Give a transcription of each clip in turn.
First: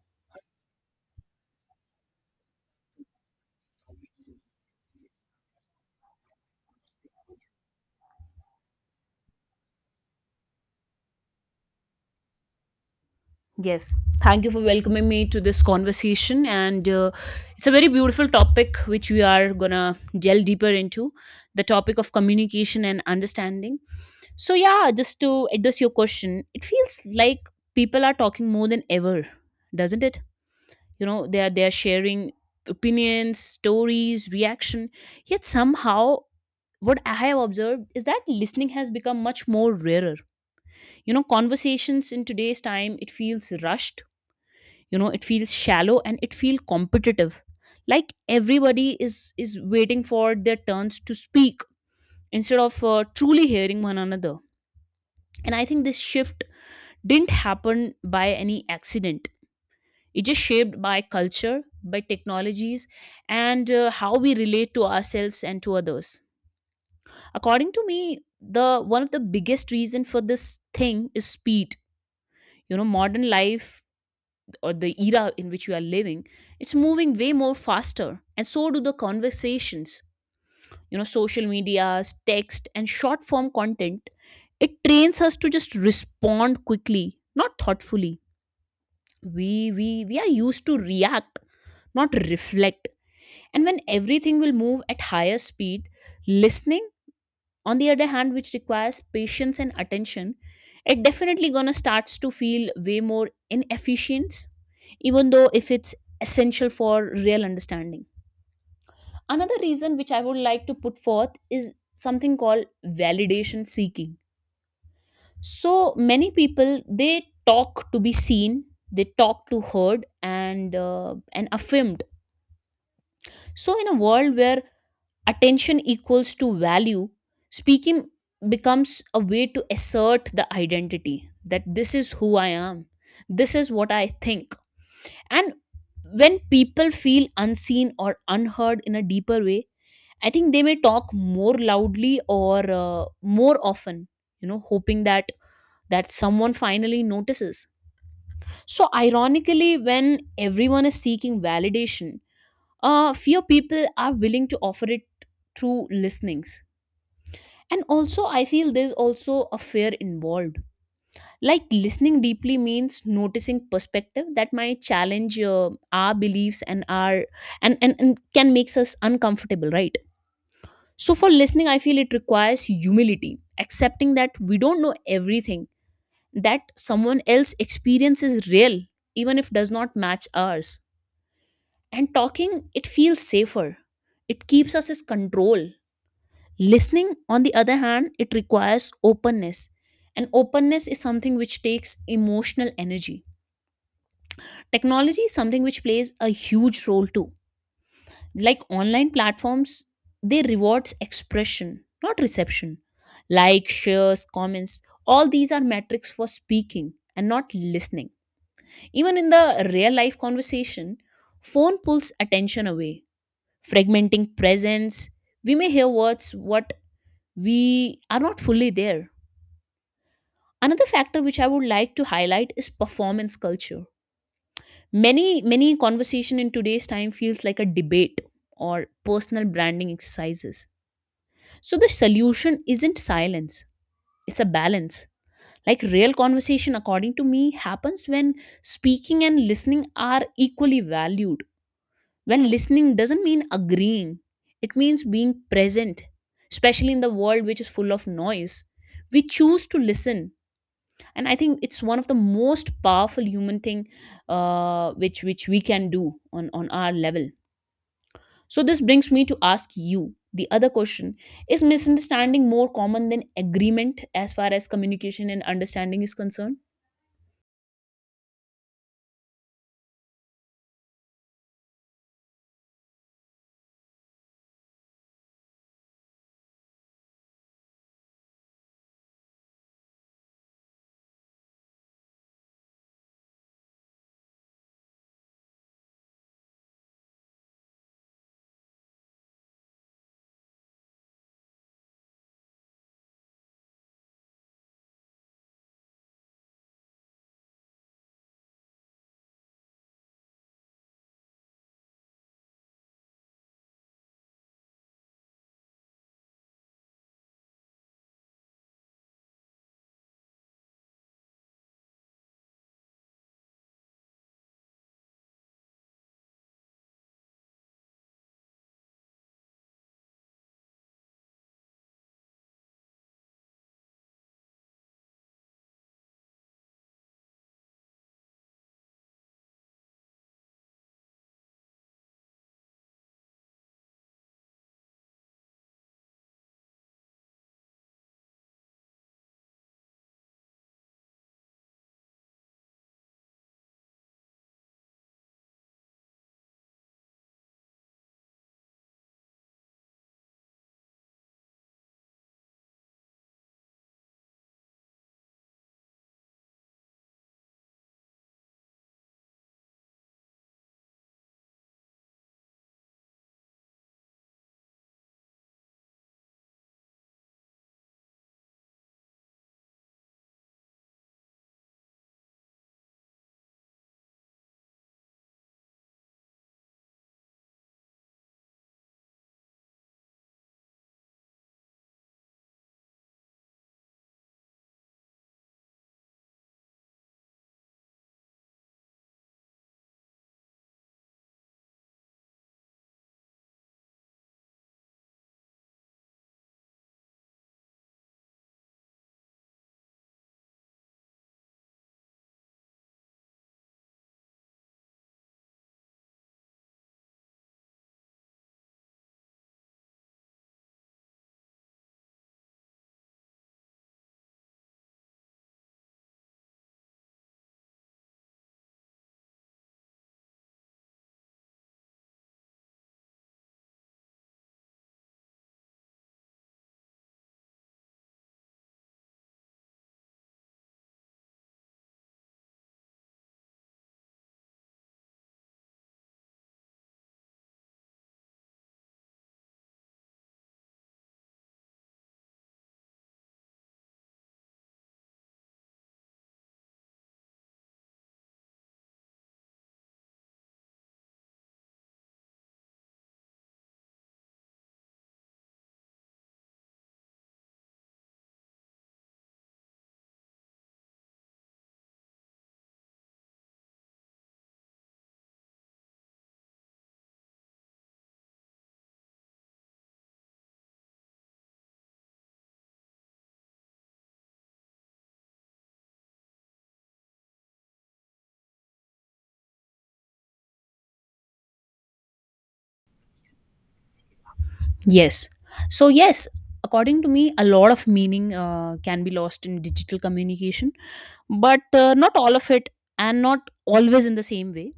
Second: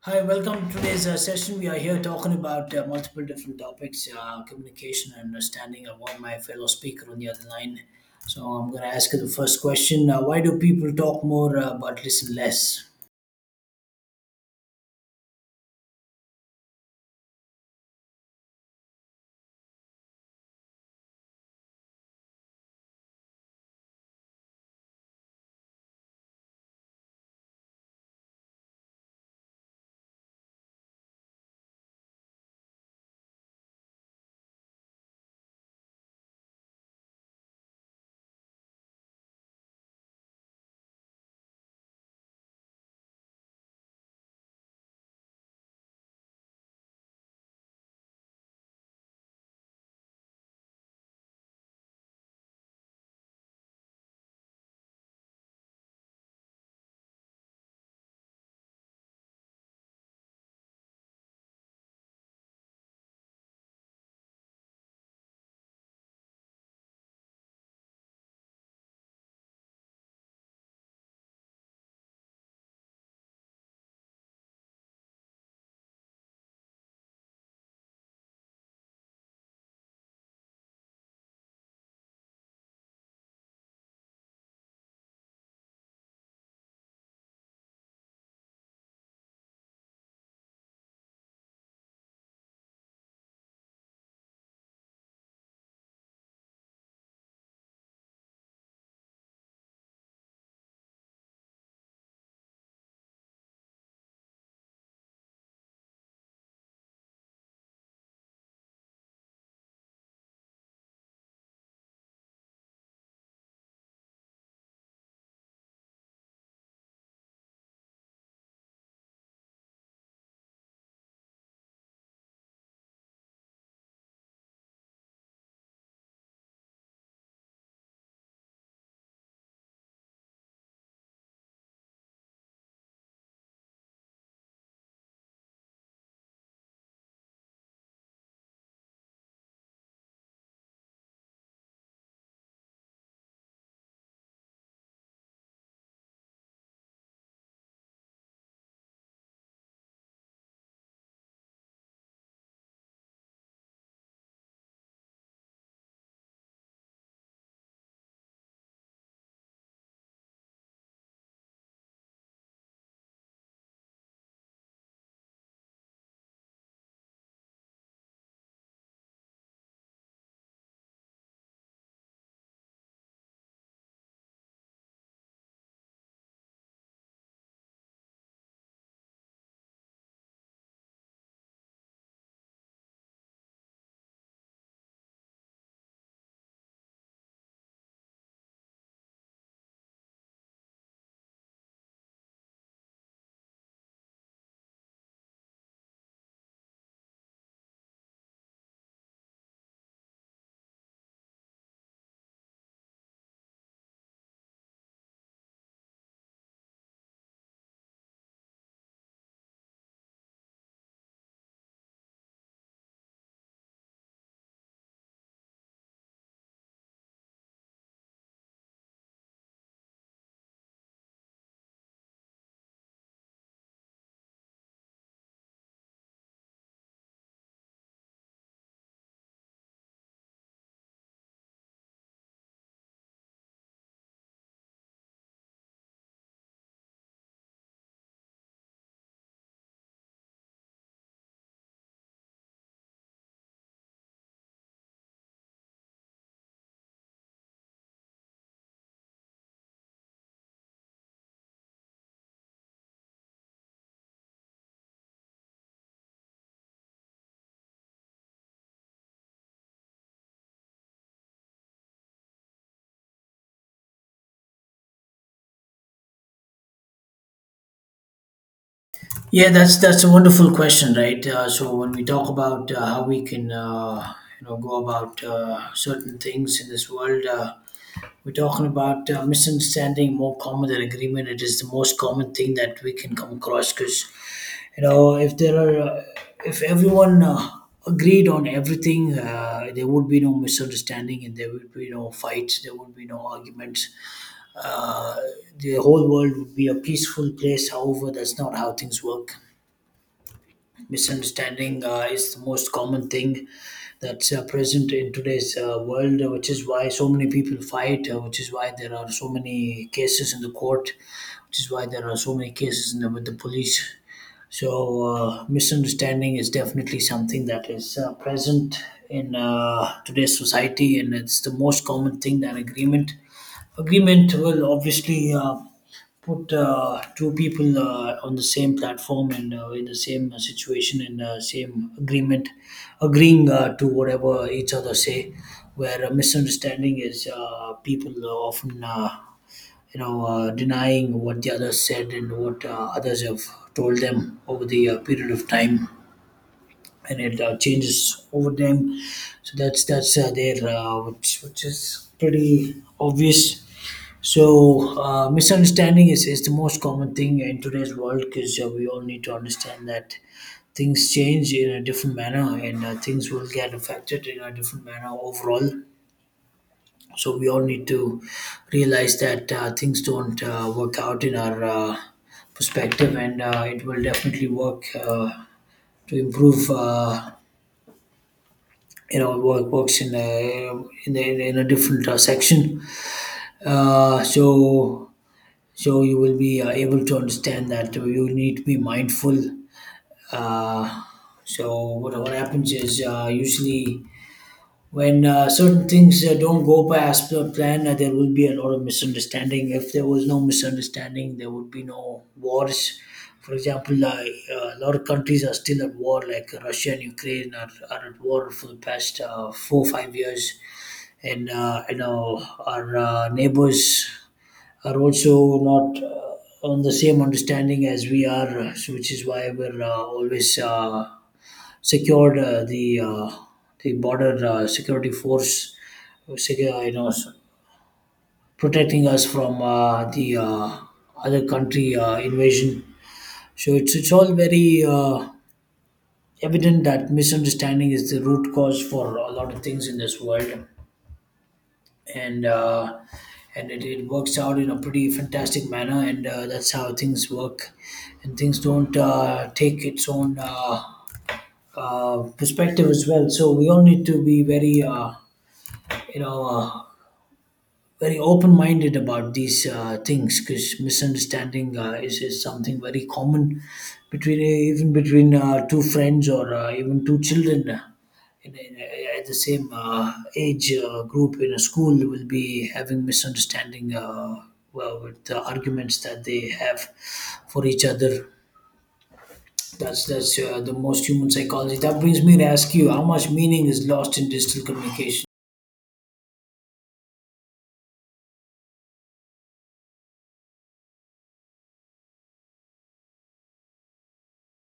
Hi, welcome to today's session. We are here talking about multiple different topics communication and understanding. I have got my fellow speaker on the other line. So I'm going to ask you the first question why do people talk more but listen less? Yes. Thank you for welcoming me to this conversation. And It's a very beautiful topic, which we are going to delve deeper into the topic of communication and understanding. So, yeah, just to address your question, it feels like people are talking more than ever, doesn't it? You know, they are sharing opinions, stories, reaction. Yet, somehow, what I have observed is that listening has become much more rarer. You know, conversations in today's time, it feels rushed, you know, it feels shallow and it feels competitive, like everybody is waiting for their turns to speak instead of truly hearing one another. And I think this shift didn't happen by any accident. It just shaped by culture, by technologies, and how we relate to ourselves and to others. According to me, the one of the biggest reason for this thing is speed. You know, modern life or the era in which we are living, it's moving way more faster, and so do the conversations. You know, social medias, text, and short form content, it trains us to just respond quickly, not thoughtfully. We we we are used to react, not reflect. And when everything will move at higher speed, listening, on the other hand, which requires patience and attention, it definitely gonna starts to feel way more inefficient, even though if it's essential for real understanding. Another reason which I would like to put forth is something called validation seeking. So many people, they talk to be seen, they talk to heard, and affirmed. So in a world where attention equals to value, speaking becomes a way to assert the identity, that this is who I am, this is what I think. And when people feel unseen or unheard in a deeper way, I think they may talk more loudly or more often, hoping that someone finally notices. So ironically, when everyone is seeking validation, few people are willing to offer it through listenings. And also I feel there's also a fear involved. Like listening deeply means noticing perspective that might challenge our beliefs and our, and can makes us uncomfortable, right? So for listening, I feel it requires humility, accepting that we don't know everything, that someone else experience is real, even if does not match ours. And talking, it feels safer, it keeps us as control. Listening, on the other hand, it requires openness. And openness is something which takes emotional energy. Technology is something which plays a huge role too. Like online platforms, they rewards expression, not reception. Like shares, comments, all these are metrics for speaking and not listening. Even in the real life conversation, phone pulls attention away, fragmenting presence. We may hear words, what we are not fully there. Another factor which I would like to highlight is performance culture. Many many conversation in today's time feels like a debate or personal branding exercises. So the solution isn't silence. It's a balance. Like real conversation according to me happens when speaking and listening are equally valued. When listening doesn't mean agreeing. It means being present, especially in the world which is full of noise. We choose to listen, and I think it's one of the most powerful human thing, which we can do on our level. So this brings me to ask you the other question: is misunderstanding more common than agreement as far as communication and understanding is concerned? Yeah, that's a wonderful question, right? So when we talk about how we can, go about certain things in this world, we're talking about misunderstanding more common than agreement. It is the most common thing that we can come across because you know if there are if everyone agreed on everything, there would be no misunderstanding and there would be no fights. There would be no arguments. Uh, the whole world would be a peaceful place. However, that's not how things work. Misunderstanding is the most common thing that's present in today's world, which is why so many people fight, which is why there are so many cases in the court, which is why there are so many cases in the, with the police. So, misunderstanding is definitely something that is present in today's society, and it's the most common thing that agreement. Agreement will obviously put two people on the same platform and in the same situation and same agreement, agreeing to whatever each other say, where a misunderstanding is, people are often, denying what the others said and what others have told them over the period of time. And it changes over time, so that's there, which is pretty obvious. So, misunderstanding is the most common thing in today's world because we all need to understand that things change in a different manner and things will get affected in a different manner overall. So, we all need to realize that things don't work out in our perspective, and it will definitely work to improve. Work works in a in a different section. Uh, so so you will be able to understand that you need to be mindful. Uh, so what happens is usually when certain things don't go as per plan, there will be a lot of misunderstanding. If there was no misunderstanding there would be no wars. For example, a lot of countries are still at war, like Russia and Ukraine are at war for the past 4-5 years, and you know, our neighbors are also not on the same understanding as we are, so which is why we're always secured the border security force, secure, you know, s- protecting us from the other country invasion. So it's all very evident that misunderstanding is the root cause for a lot of things in this world, and it works out in a pretty fantastic manner, and that's how things work, and things don't take its own perspective as well. So we all need to be very, you know uh, very open-minded about these things because misunderstanding is something very common between, even between, two friends or even two children in, in, at the same age group in a school will be having misunderstanding, well, with the arguments that they have for each other. That's the most human psychology. That brings me to ask you: how much meaning is lost in digital communication? Yes. So yes, according to me, a lot of meaning can be lost in digital communication, but not all of it, and not always in the same way.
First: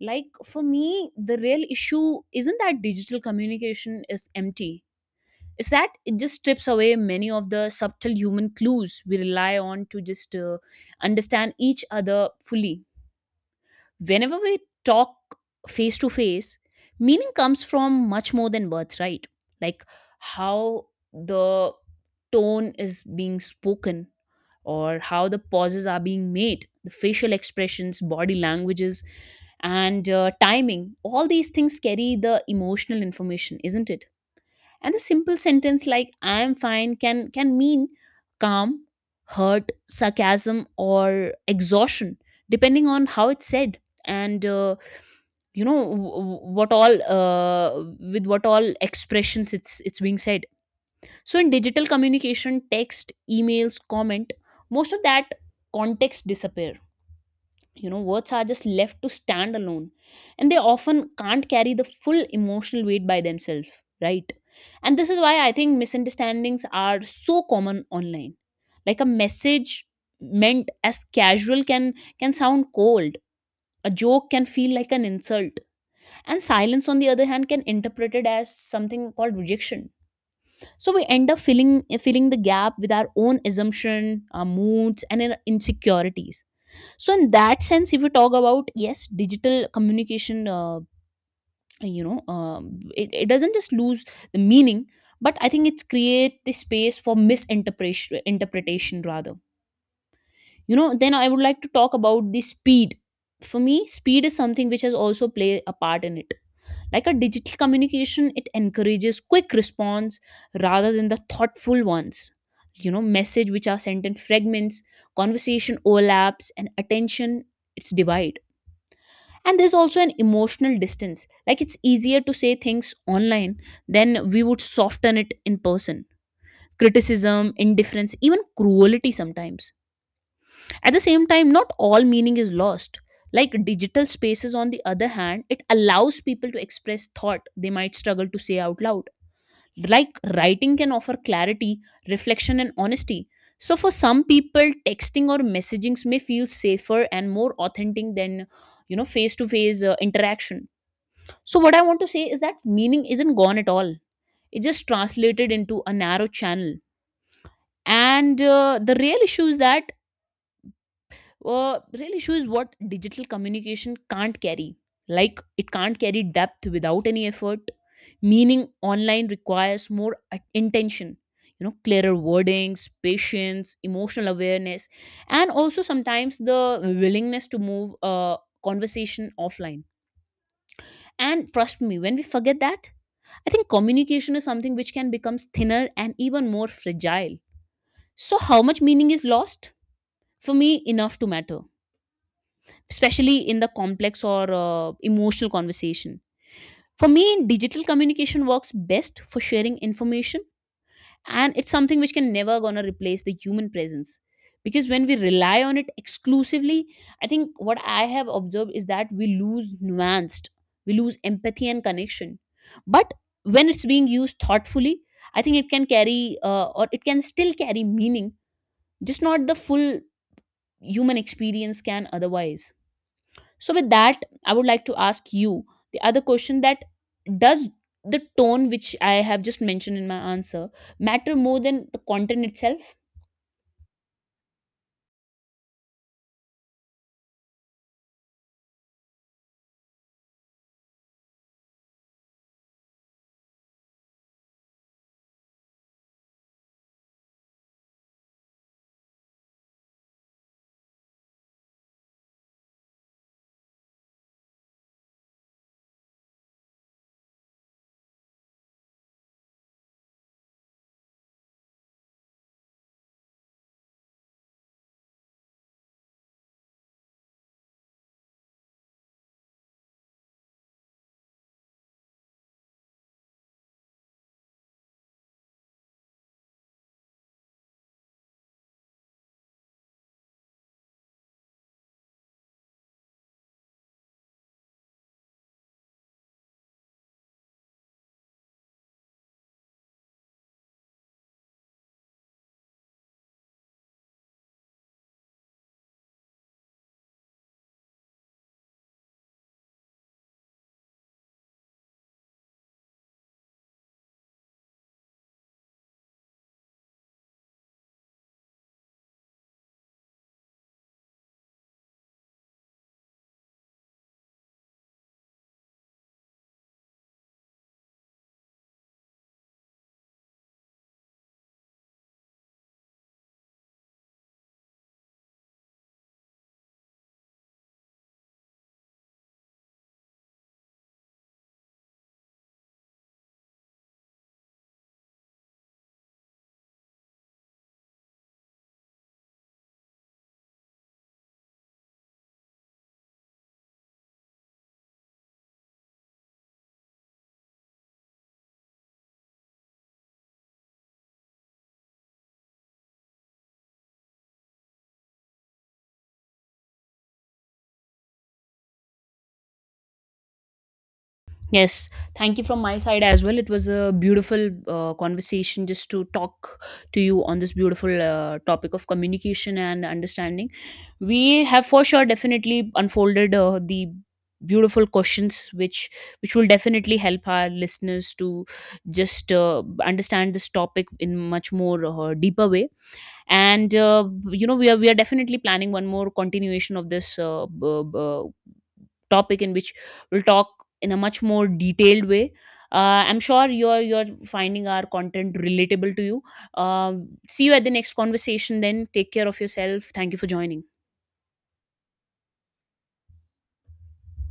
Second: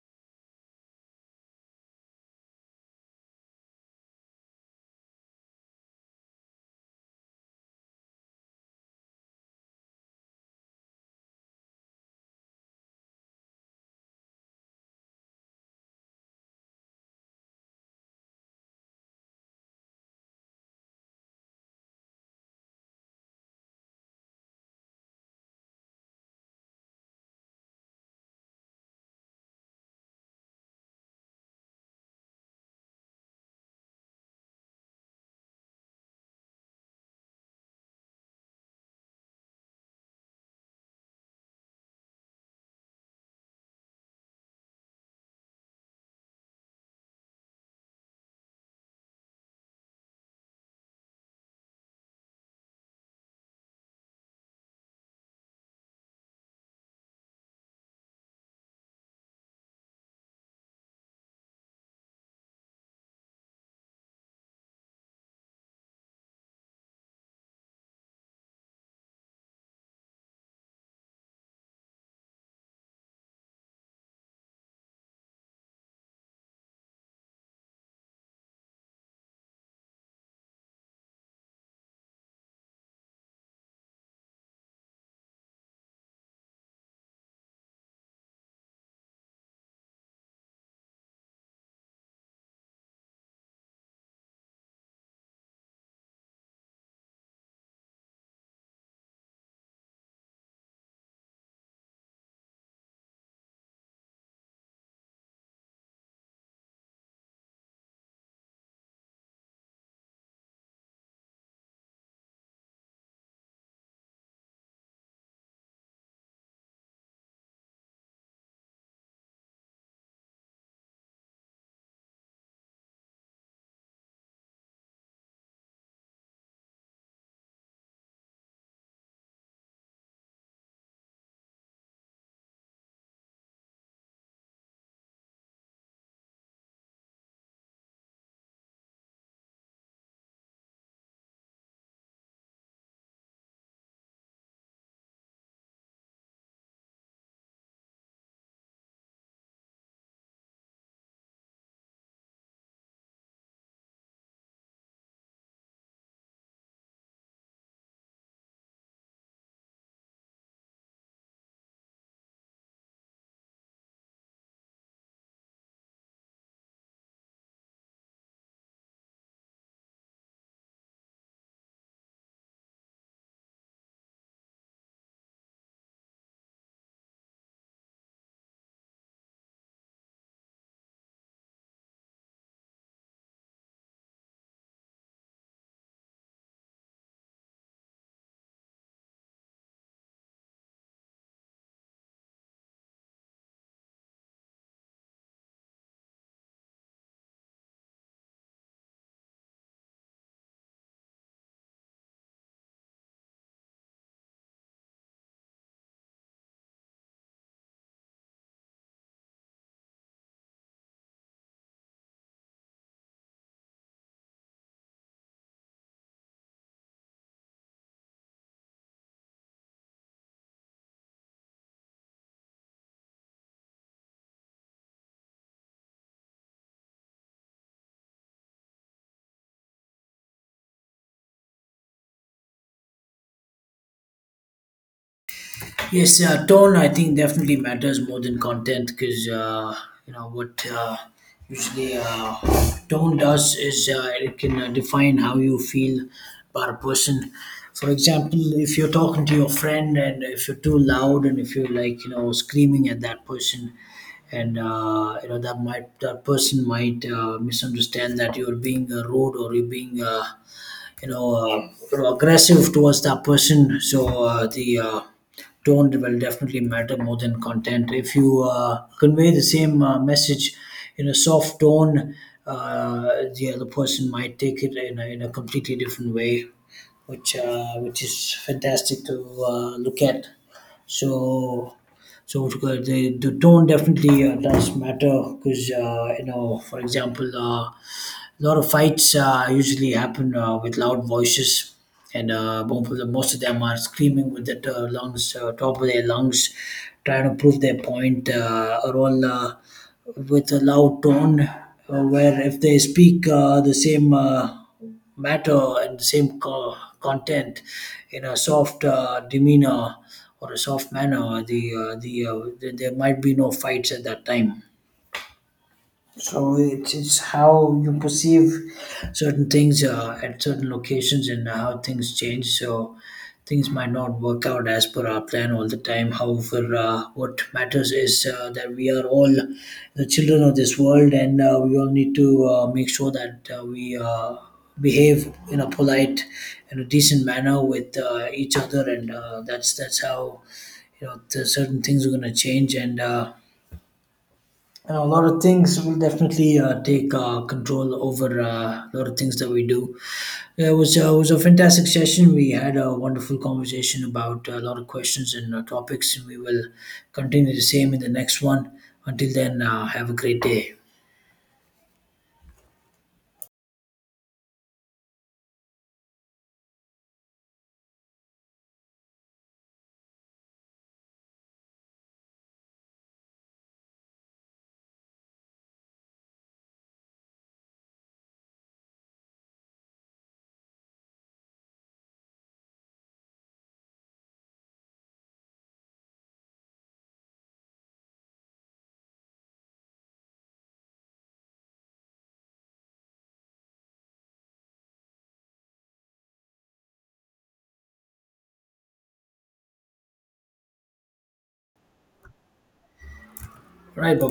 Like for me, the real issue isn't that digital communication is empty. It's that it just strips away many of the subtle human clues we rely on to just understand each other fully. Whenever we talk face to face, meaning comes from much more than words, right? Like how the tone is being spoken or how the pauses are being made, the facial expressions, body languages, and timing. All these things carry the emotional information, isn't it? And a simple sentence like I am fine can mean calm, hurt, sarcasm, or exhaustion, depending on how it's said. And you know w- w- what all With what all expressions it's being said. So in digital communication, text, emails, comment, most of that context disappear. You know, words are just left to stand alone, and they often can't carry the full emotional weight by themselves, right? And this is why I think misunderstandings are so common online. Like a message meant as casual can sound cold, a joke can feel like an insult, and silence on the other hand can interpret it as something called rejection. So we end up filling the gap with our own assumption, our moods, and our insecurities. So in that sense, if you talk about, yes, digital communication, it doesn't just lose the meaning, but I think it's create the space for misinterpretation, interpretation rather. You know, then I would like to talk about the speed. For me, speed is something which has also played a part in it. Like a digital communication, it encourages quick response rather than the thoughtful ones. You know, message which are sent in fragments, conversation overlaps, and attention, it's divided. And there's also an emotional distance. Like it's easier to say things online than we would soften it in person, criticism, indifference, even cruelty sometimes. At the same time, not all meaning is lost. Like digital spaces, on the other hand, it allows people to express thought they might struggle to say out loud. Like writing can offer clarity, reflection, and honesty. So for some people, texting or messagings may feel safer and more authentic than, you know, face to face interaction. So, what I want to say is that meaning isn't gone at all. It's just translated into a narrow channel. And the real issue is that, real issue is what digital communication can't carry. Like, it can't carry depth without any effort. Meaning online requires more intention, you know, clearer wordings, patience, emotional awareness, and also sometimes the willingness to move a conversation offline. And trust me, when we forget that, I think communication is something which can become thinner and even more fragile. So, how much meaning is lost? For me, enough to matter, especially in the complex or emotional conversation. For me, digital communication works best for sharing information, and it's something which can never gonna replace the human presence. Because when we rely on it exclusively, I think what I have observed is that we lose nuanced, we lose empathy and connection. But when it's being used thoughtfully, I think it can carry or it can still carry meaning, just not the full human experience can otherwise. So with that, I would like to ask you the other question, that does the tone which I have just mentioned in my answer matter more than the content itself? Yes, tone I think definitely matters more than content because, you know what usually tone does is it can define how you feel about a person. For example, if you're talking to your friend and if you're too loud and if you're like you know screaming at that person, and you know, that might that person might misunderstand that you're being rude or you're being, aggressive towards that person. So the tone will definitely matter more than content. If you convey the same message in a soft tone, the other person might take it in a completely different way, which, which is fantastic to look at. So so it's good. The tone definitely does matter because, you know, for example, a lot of fights usually happen with loud voices, and most of them are screaming with the lungs, top of their lungs, trying to prove their point, are all with a loud tone, where if they speak the same matter and the same content in a soft demeanor or a soft manner, there might be no fights at that time. So it's how you perceive certain things at certain locations and how things change. So things might not work out as per our plan all the time. However, what matters is that we are all the children of this world, and we all need to make sure that we behave in a polite and a decent manner with each other. And that's how, you know, the certain things are going to change. And you know, a lot of things will definitely take control over a lot of things that we do. It was a fantastic session. We had a wonderful conversation about a lot of questions and topics, and we will continue the same in the next one. Until then, have a great day. Yes, thank you from my side as well. It was a beautiful conversation just to talk to you on this beautiful topic of communication and understanding. We have for sure definitely unfolded the beautiful questions which will definitely help our listeners to just understand this topic in much more deeper way. And you know, we are definitely planning one more continuation of this topic, in which we'll talk in a much more detailed way. I'm sure you're finding our content relatable to you. See you at the next conversation then. Take care of yourself. Thank you for joining. All right, bye